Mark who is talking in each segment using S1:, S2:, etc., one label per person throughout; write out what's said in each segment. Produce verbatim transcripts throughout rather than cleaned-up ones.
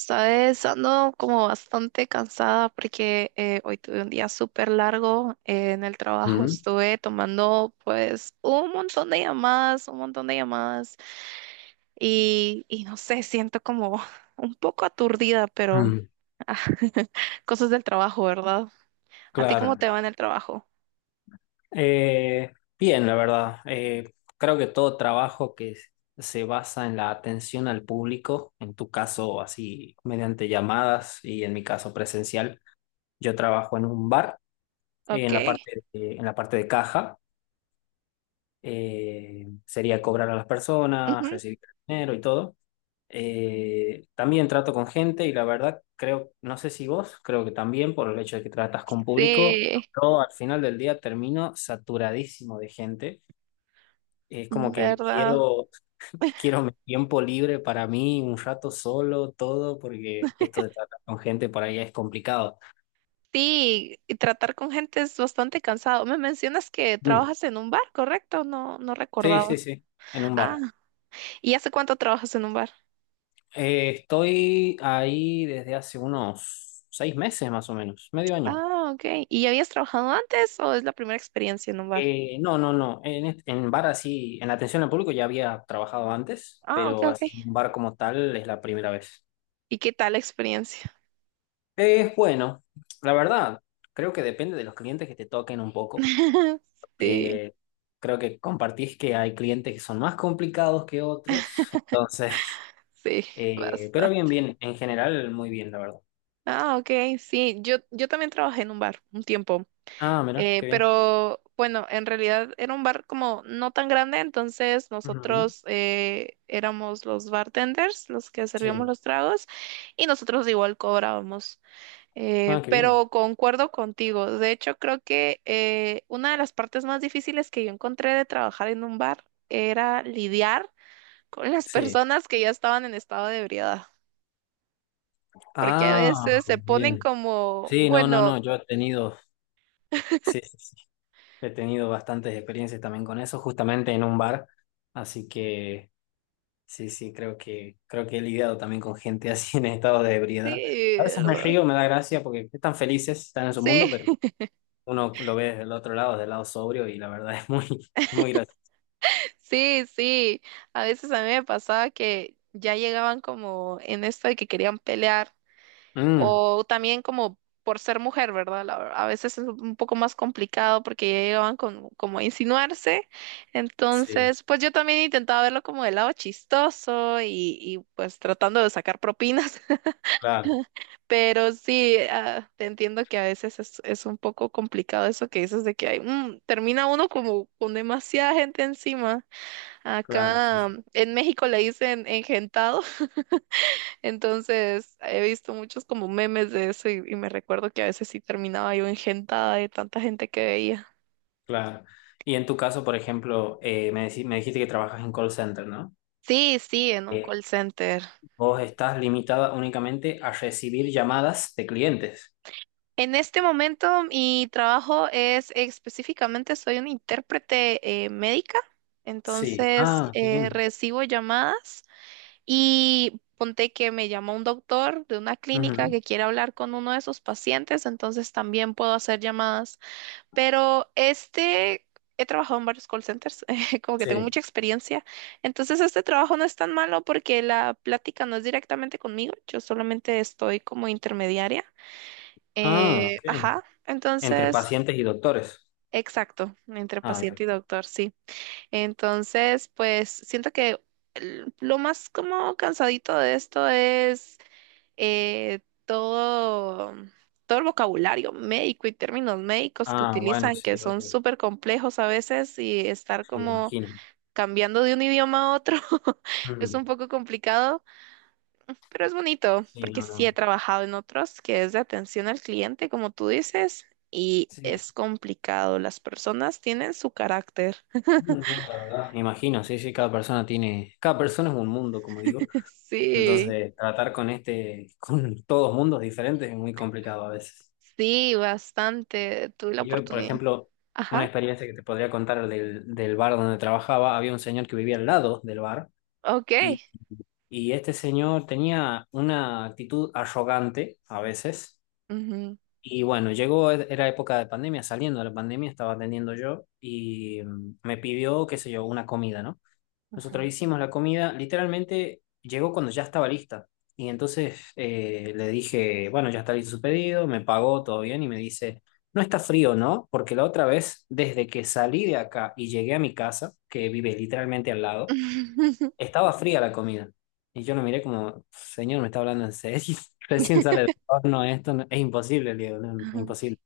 S1: Sabes, ando como bastante cansada porque eh, hoy tuve un día súper largo eh, en el trabajo.
S2: Mm,
S1: Estuve tomando pues un montón de llamadas, un montón de llamadas y, y no sé, siento como un poco aturdida, pero
S2: mm,
S1: ah, cosas del trabajo, ¿verdad? ¿A ti cómo
S2: claro.
S1: te va en el trabajo?
S2: Eh, Bien, la verdad. Eh, creo que todo trabajo que s- se basa en la atención al público, en tu caso así mediante llamadas y en mi caso presencial, yo trabajo en un bar, eh,
S1: Ok.
S2: en la parte de- en la parte de caja. Eh, sería cobrar a las personas,
S1: Ujú.
S2: recibir dinero y todo. Eh, también trato con gente y la verdad creo, no sé si vos, creo que también por el hecho de que tratas con público,
S1: Sí,
S2: yo al final del día termino saturadísimo de gente. Es como que
S1: ¿verdad?
S2: quiero, quiero mi tiempo libre para mí, un rato solo, todo, porque esto de tratar con gente por ahí es complicado.
S1: Sí, y tratar con gente es bastante cansado. Me mencionas que
S2: Mm.
S1: trabajas en un bar, ¿correcto? No, no
S2: Sí, sí,
S1: recordaba.
S2: sí, en un
S1: Ah,
S2: bar.
S1: ¿y hace cuánto trabajas en un bar?
S2: Eh, estoy ahí desde hace unos seis meses más o menos, medio año.
S1: Ah, ok. ¿Y ya habías trabajado antes o es la primera experiencia en un bar?
S2: Eh, no, no, no. En, est- en bar así, en atención al público ya había trabajado antes,
S1: Ah, ok,
S2: pero
S1: ok.
S2: así en un bar como tal es la primera vez.
S1: ¿Y qué tal la experiencia?
S2: Es bueno, la verdad, creo que depende de los clientes que te toquen un poco.
S1: Sí,
S2: Eh, Creo que compartís que hay clientes que son más complicados que otros, entonces,
S1: sí,
S2: eh, pero
S1: basta.
S2: bien, bien, en general muy bien, la verdad.
S1: Ah, ok, sí, yo, yo también trabajé en un bar un tiempo,
S2: Ah, mira,
S1: eh,
S2: qué bien.
S1: pero bueno, en realidad era un bar como no tan grande, entonces
S2: Ujú,
S1: nosotros eh, éramos los bartenders, los que servíamos
S2: sí.
S1: los tragos, y nosotros igual cobrábamos. Eh,
S2: Ah, qué bien.
S1: pero concuerdo contigo. De hecho, creo que eh, una de las partes más difíciles que yo encontré de trabajar en un bar era lidiar con las
S2: Sí.
S1: personas que ya estaban en estado de ebriedad, porque a
S2: Ah,
S1: veces se ponen
S2: bien.
S1: como,
S2: Sí, no, no,
S1: bueno,
S2: no, yo he tenido, sí, sí, sí, he tenido bastantes experiencias también con eso, justamente en un bar, así que sí, sí, creo que, creo que he lidiado también con gente así en estado de ebriedad. A
S1: sí,
S2: veces me río, me da gracia porque están felices, están en su mundo,
S1: sí,
S2: pero uno lo ve del otro lado, del lado sobrio, y la verdad es muy, muy gracioso.
S1: sí, sí. A veces a mí me pasaba que ya llegaban como en esto de que querían pelear.
S2: Mm,
S1: O también como por ser mujer, ¿verdad? La- A veces es un poco más complicado porque ya llegaban con, como a insinuarse.
S2: sí,
S1: Entonces, pues yo también intentaba verlo como del lado chistoso y, y, pues tratando de sacar propinas.
S2: claro,
S1: Pero sí, ah, te entiendo que a veces es, es un poco complicado eso que dices de que hay, mm, termina uno como con demasiada gente encima.
S2: claro, sí,
S1: Acá
S2: sí,
S1: mm, en México le dicen engentado. Entonces, he visto muchos como memes de eso y, y me recuerdo que a veces sí terminaba yo engentada de tanta gente que veía.
S2: claro. Y en tu caso, por ejemplo, eh, me, decí- me dijiste que trabajas en call center, ¿no?
S1: Sí, sí, en un
S2: Eh,
S1: call center.
S2: Vos estás limitada únicamente a recibir llamadas de clientes.
S1: En este momento mi trabajo es específicamente, soy una intérprete eh, médica,
S2: Sí,
S1: entonces
S2: ah, qué
S1: eh,
S2: bien.
S1: recibo llamadas y ponte que me llama un doctor de una clínica
S2: Ujú.
S1: que quiere hablar con uno de sus pacientes, entonces también puedo hacer llamadas. Pero este, he trabajado en varios call centers, eh, como que tengo
S2: Sí.
S1: mucha experiencia. Entonces este trabajo no es tan malo porque la plática no es directamente conmigo, yo solamente estoy como intermediaria.
S2: Ah,
S1: Eh,
S2: ok.
S1: ajá,
S2: Entre
S1: entonces,
S2: pacientes y doctores.
S1: exacto, entre
S2: Ah,
S1: paciente
S2: bien.
S1: y doctor, sí. Entonces, pues siento que el- lo más como cansadito de esto es eh, todo, todo el vocabulario médico y términos médicos que
S2: Ah, bueno,
S1: utilizan, que
S2: sí, ok.
S1: son súper complejos a veces, y estar
S2: Sí,
S1: como
S2: imagino.
S1: cambiando de un idioma a otro es
S2: Ujú.
S1: un poco complicado, pero es bonito,
S2: Sí,
S1: porque
S2: no, no.
S1: sí he trabajado en otros que es de atención al cliente, como tú dices. Y
S2: Sí,
S1: es complicado, las personas tienen su carácter.
S2: no, no, la verdad. Me imagino, sí, sí, cada persona tiene, cada persona es un mundo, como digo.
S1: Sí,
S2: Entonces, tratar con este, con todos mundos diferentes es muy complicado a veces.
S1: sí, bastante. Tuve la
S2: Y yo, por
S1: oportunidad.
S2: ejemplo, una
S1: Ajá,
S2: experiencia que te podría contar del, del bar donde trabajaba, había un señor que vivía al lado del bar
S1: ok.
S2: y, y este señor tenía una actitud arrogante a veces.
S1: Ujú.
S2: Y bueno, llegó, era época de pandemia, saliendo de la pandemia, estaba atendiendo yo y mm, me pidió, qué sé yo, una comida, ¿no? Nosotros hicimos la comida, literalmente llegó cuando ya estaba lista. Y entonces eh, le dije, bueno, ya está listo su pedido, me pagó todo bien y me dice, no está frío, ¿no? Porque la otra vez, desde que salí de acá y llegué a mi casa, que vive literalmente al lado, estaba fría la comida. Y yo lo miré como, señor, ¿me está hablando en serio? Recién sale del horno esto, no- es imposible, Diego, no, es
S1: Ajá.
S2: imposible.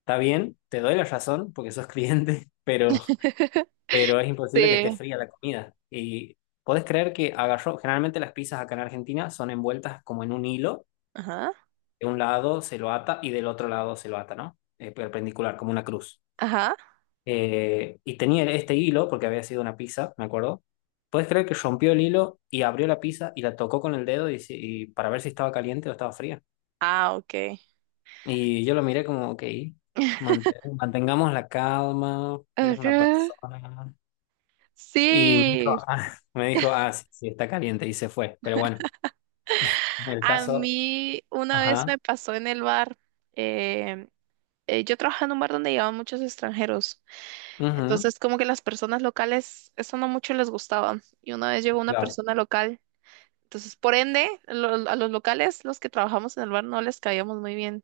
S2: Está bien, te doy la razón porque sos cliente, pero pero es imposible que esté
S1: Sí.
S2: fría la comida. Y ¿podés creer que agarró? Generalmente las pizzas acá en Argentina son envueltas como en un hilo,
S1: Ajá.
S2: de un lado se lo ata y del otro lado se lo ata, ¿no? Eh, perpendicular, como una cruz.
S1: Ajá.
S2: Eh, y tenía este hilo, porque había sido una pizza, me acuerdo. ¿Puedes creer que rompió el hilo y abrió la pizza y la tocó con el dedo y, si- y para ver si estaba caliente o estaba fría?
S1: Ah, ok.
S2: Y yo lo miré como, ok, mant- mantengamos la calma, él es una
S1: Ajá.
S2: persona. Y me dijo,
S1: Sí.
S2: ah, me dijo, ah, sí, sí, está caliente y se fue. Pero bueno, en el
S1: A
S2: caso,
S1: mí una vez
S2: ajá,
S1: me pasó en el bar. eh, eh, yo trabajaba en un bar donde llevaban muchos extranjeros.
S2: ujú,
S1: Entonces, como que las personas locales, eso no mucho les gustaba. Y una vez llegó una
S2: claro,
S1: persona local. Entonces, por ende, lo- a los locales, los que trabajamos en el bar, no les caíamos muy bien.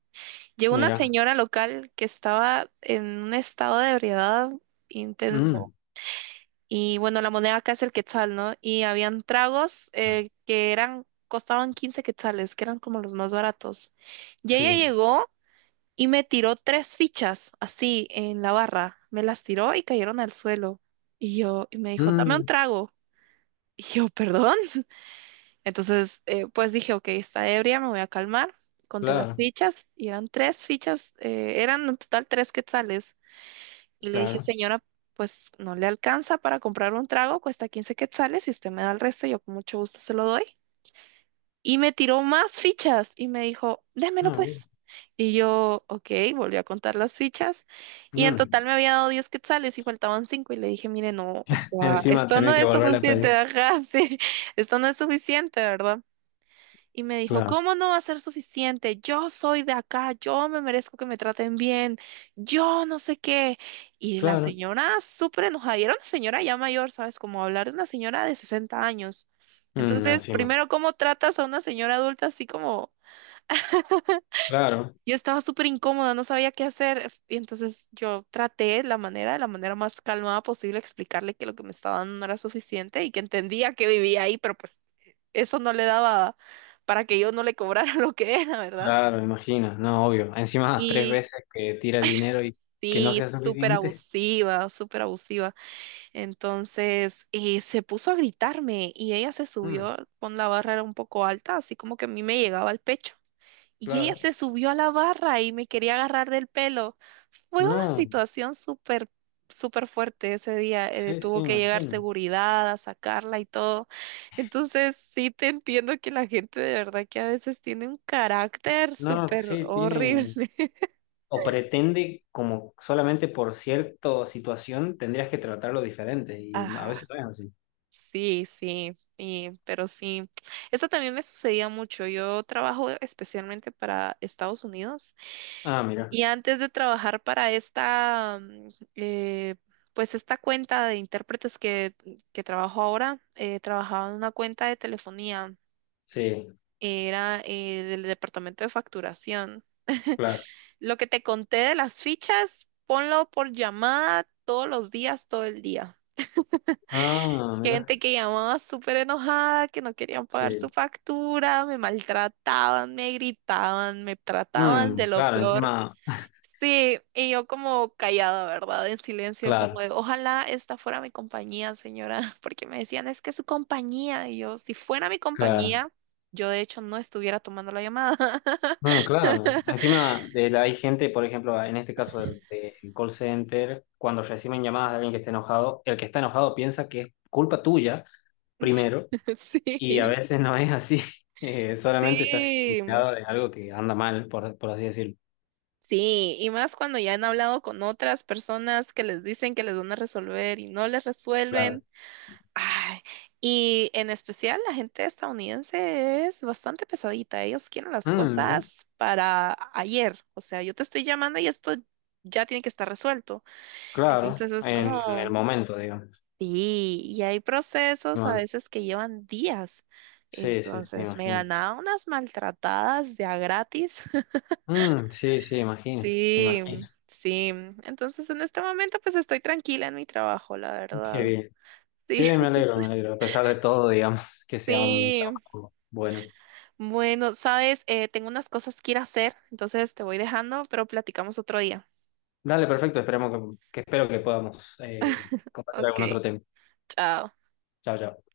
S1: Llegó una
S2: mira,
S1: señora local que estaba en un estado de ebriedad
S2: mm,
S1: intenso. Y bueno, la moneda acá es el quetzal, ¿no? Y habían tragos eh, que eran, costaban quince quetzales, que eran como los más baratos. Y ella
S2: sí,
S1: llegó y me tiró tres fichas así en la barra. Me las tiró y cayeron al suelo. Y yo, y me dijo, dame un
S2: mm,
S1: trago. Y yo, perdón. Entonces, eh, pues dije, ok, está ebria, me voy a calmar. Conté las
S2: claro,
S1: fichas y eran tres fichas, eh, eran en total tres quetzales. Y le dije,
S2: claro,
S1: señora, pues no le alcanza para comprar un trago, cuesta quince quetzales, si usted me da el resto, yo con mucho gusto se lo doy. Y me tiró más fichas y me dijo, démelo
S2: muy bien.
S1: pues. Y yo, ok, volví a contar las fichas y en
S2: Mm.
S1: total me había dado diez quetzales y faltaban cinco y le dije, mire, no, o sea,
S2: Encima
S1: esto no
S2: tener que
S1: es
S2: volver a
S1: suficiente,
S2: pedir,
S1: ajá, sí, esto no es suficiente, ¿verdad? Y me dijo,
S2: claro,
S1: ¿cómo no va a ser suficiente? Yo soy de acá, yo me merezco que me traten bien, yo no sé qué. Y la
S2: claro,
S1: señora súper enojada, y era una señora ya mayor, ¿sabes? Como hablar de una señora de sesenta años.
S2: mm,
S1: Entonces,
S2: encima,
S1: primero, ¿cómo tratas a una señora adulta así como
S2: claro,
S1: yo estaba súper incómoda, no sabía qué hacer. Y entonces yo traté la manera, de la manera más calmada posible, explicarle que lo que me estaba dando no era suficiente y que entendía que vivía ahí, pero pues eso no le daba para que yo no le cobrara lo que era, ¿verdad?
S2: claro, imagina, no, obvio. Encima tres
S1: Y
S2: veces que tira el dinero y que no
S1: sí,
S2: sea
S1: súper
S2: suficiente,
S1: abusiva, súper abusiva. Entonces eh, se puso a gritarme y ella se
S2: mm,
S1: subió con la barra era un poco alta, así como que a mí me llegaba al pecho. Y ella
S2: claro,
S1: se subió a la barra y me quería agarrar del pelo. Fue una
S2: no,
S1: situación súper, súper fuerte ese día. Eh,
S2: sí, sí,
S1: tuvo que llegar
S2: imagino.
S1: seguridad a sacarla y todo. Entonces, sí te entiendo que la gente de verdad que a veces tiene un carácter
S2: No,
S1: súper
S2: sí, tiene,
S1: horrible.
S2: o pretende como solamente por cierta situación tendrías que tratarlo diferente y no- a
S1: Ajá.
S2: veces no es así.
S1: Sí, sí, y- pero sí, eso también me sucedía mucho. Yo trabajo especialmente para Estados Unidos
S2: Ah, mira,
S1: y antes de trabajar para esta, mm, eh, pues esta cuenta de intérpretes que, que trabajo ahora, eh, trabajaba en una cuenta de telefonía,
S2: sí,
S1: era eh, del departamento de facturación.
S2: claro.
S1: Lo que te conté de las fichas, ponlo por llamada todos los días, todo el día.
S2: Ah, mira,
S1: Gente que llamaba súper enojada, que no querían pagar su
S2: sí.
S1: factura, me maltrataban, me gritaban, me trataban de
S2: Mm,
S1: lo
S2: claro,
S1: peor.
S2: encima,
S1: Sí, y yo como callada, ¿verdad? En silencio, como
S2: claro,
S1: de, ojalá esta fuera mi compañía, señora, porque me decían, es que es su compañía. Y yo, si fuera mi
S2: claro.
S1: compañía, yo de hecho no estuviera tomando la llamada.
S2: Mm, claro. Encima de la- hay gente, por ejemplo, en este caso del, del call center, cuando reciben llamadas de alguien que está enojado, el que está enojado piensa que es culpa tuya primero
S1: Sí,
S2: y a veces no es así. Eh, solamente estás
S1: sí.
S2: enterado de algo que anda mal, por, por así decirlo.
S1: Sí, y más cuando ya han hablado con otras personas que les dicen que les van a resolver y no les
S2: Claro.
S1: resuelven. Ay, y en especial la gente estadounidense es bastante pesadita. Ellos quieren las
S2: Mm, mira,
S1: cosas para ayer. O sea, yo te estoy llamando y esto ya tiene que estar resuelto.
S2: claro,
S1: Entonces es
S2: en el
S1: como,
S2: momento, digamos.
S1: sí, y hay procesos a
S2: Bueno,
S1: veces que llevan días.
S2: sí, sí, sí,
S1: Entonces me
S2: imagino.
S1: ganaba unas maltratadas de a gratis.
S2: Mm, sí, sí, imagino,
S1: Sí,
S2: imagino.
S1: sí. Entonces en este momento pues estoy tranquila en mi trabajo, la
S2: Qué
S1: verdad.
S2: bien, qué
S1: Sí,
S2: bien, me alegro, me alegro. A pesar de todo, digamos, que sea un
S1: sí.
S2: trabajo bueno.
S1: Bueno, sabes, Eh, tengo unas cosas que ir a hacer, entonces te voy dejando, pero platicamos otro día.
S2: Dale, perfecto, esperemos que, que espero que podamos eh, compartir
S1: Ok,
S2: algún otro tema.
S1: chao.
S2: Chao, chao.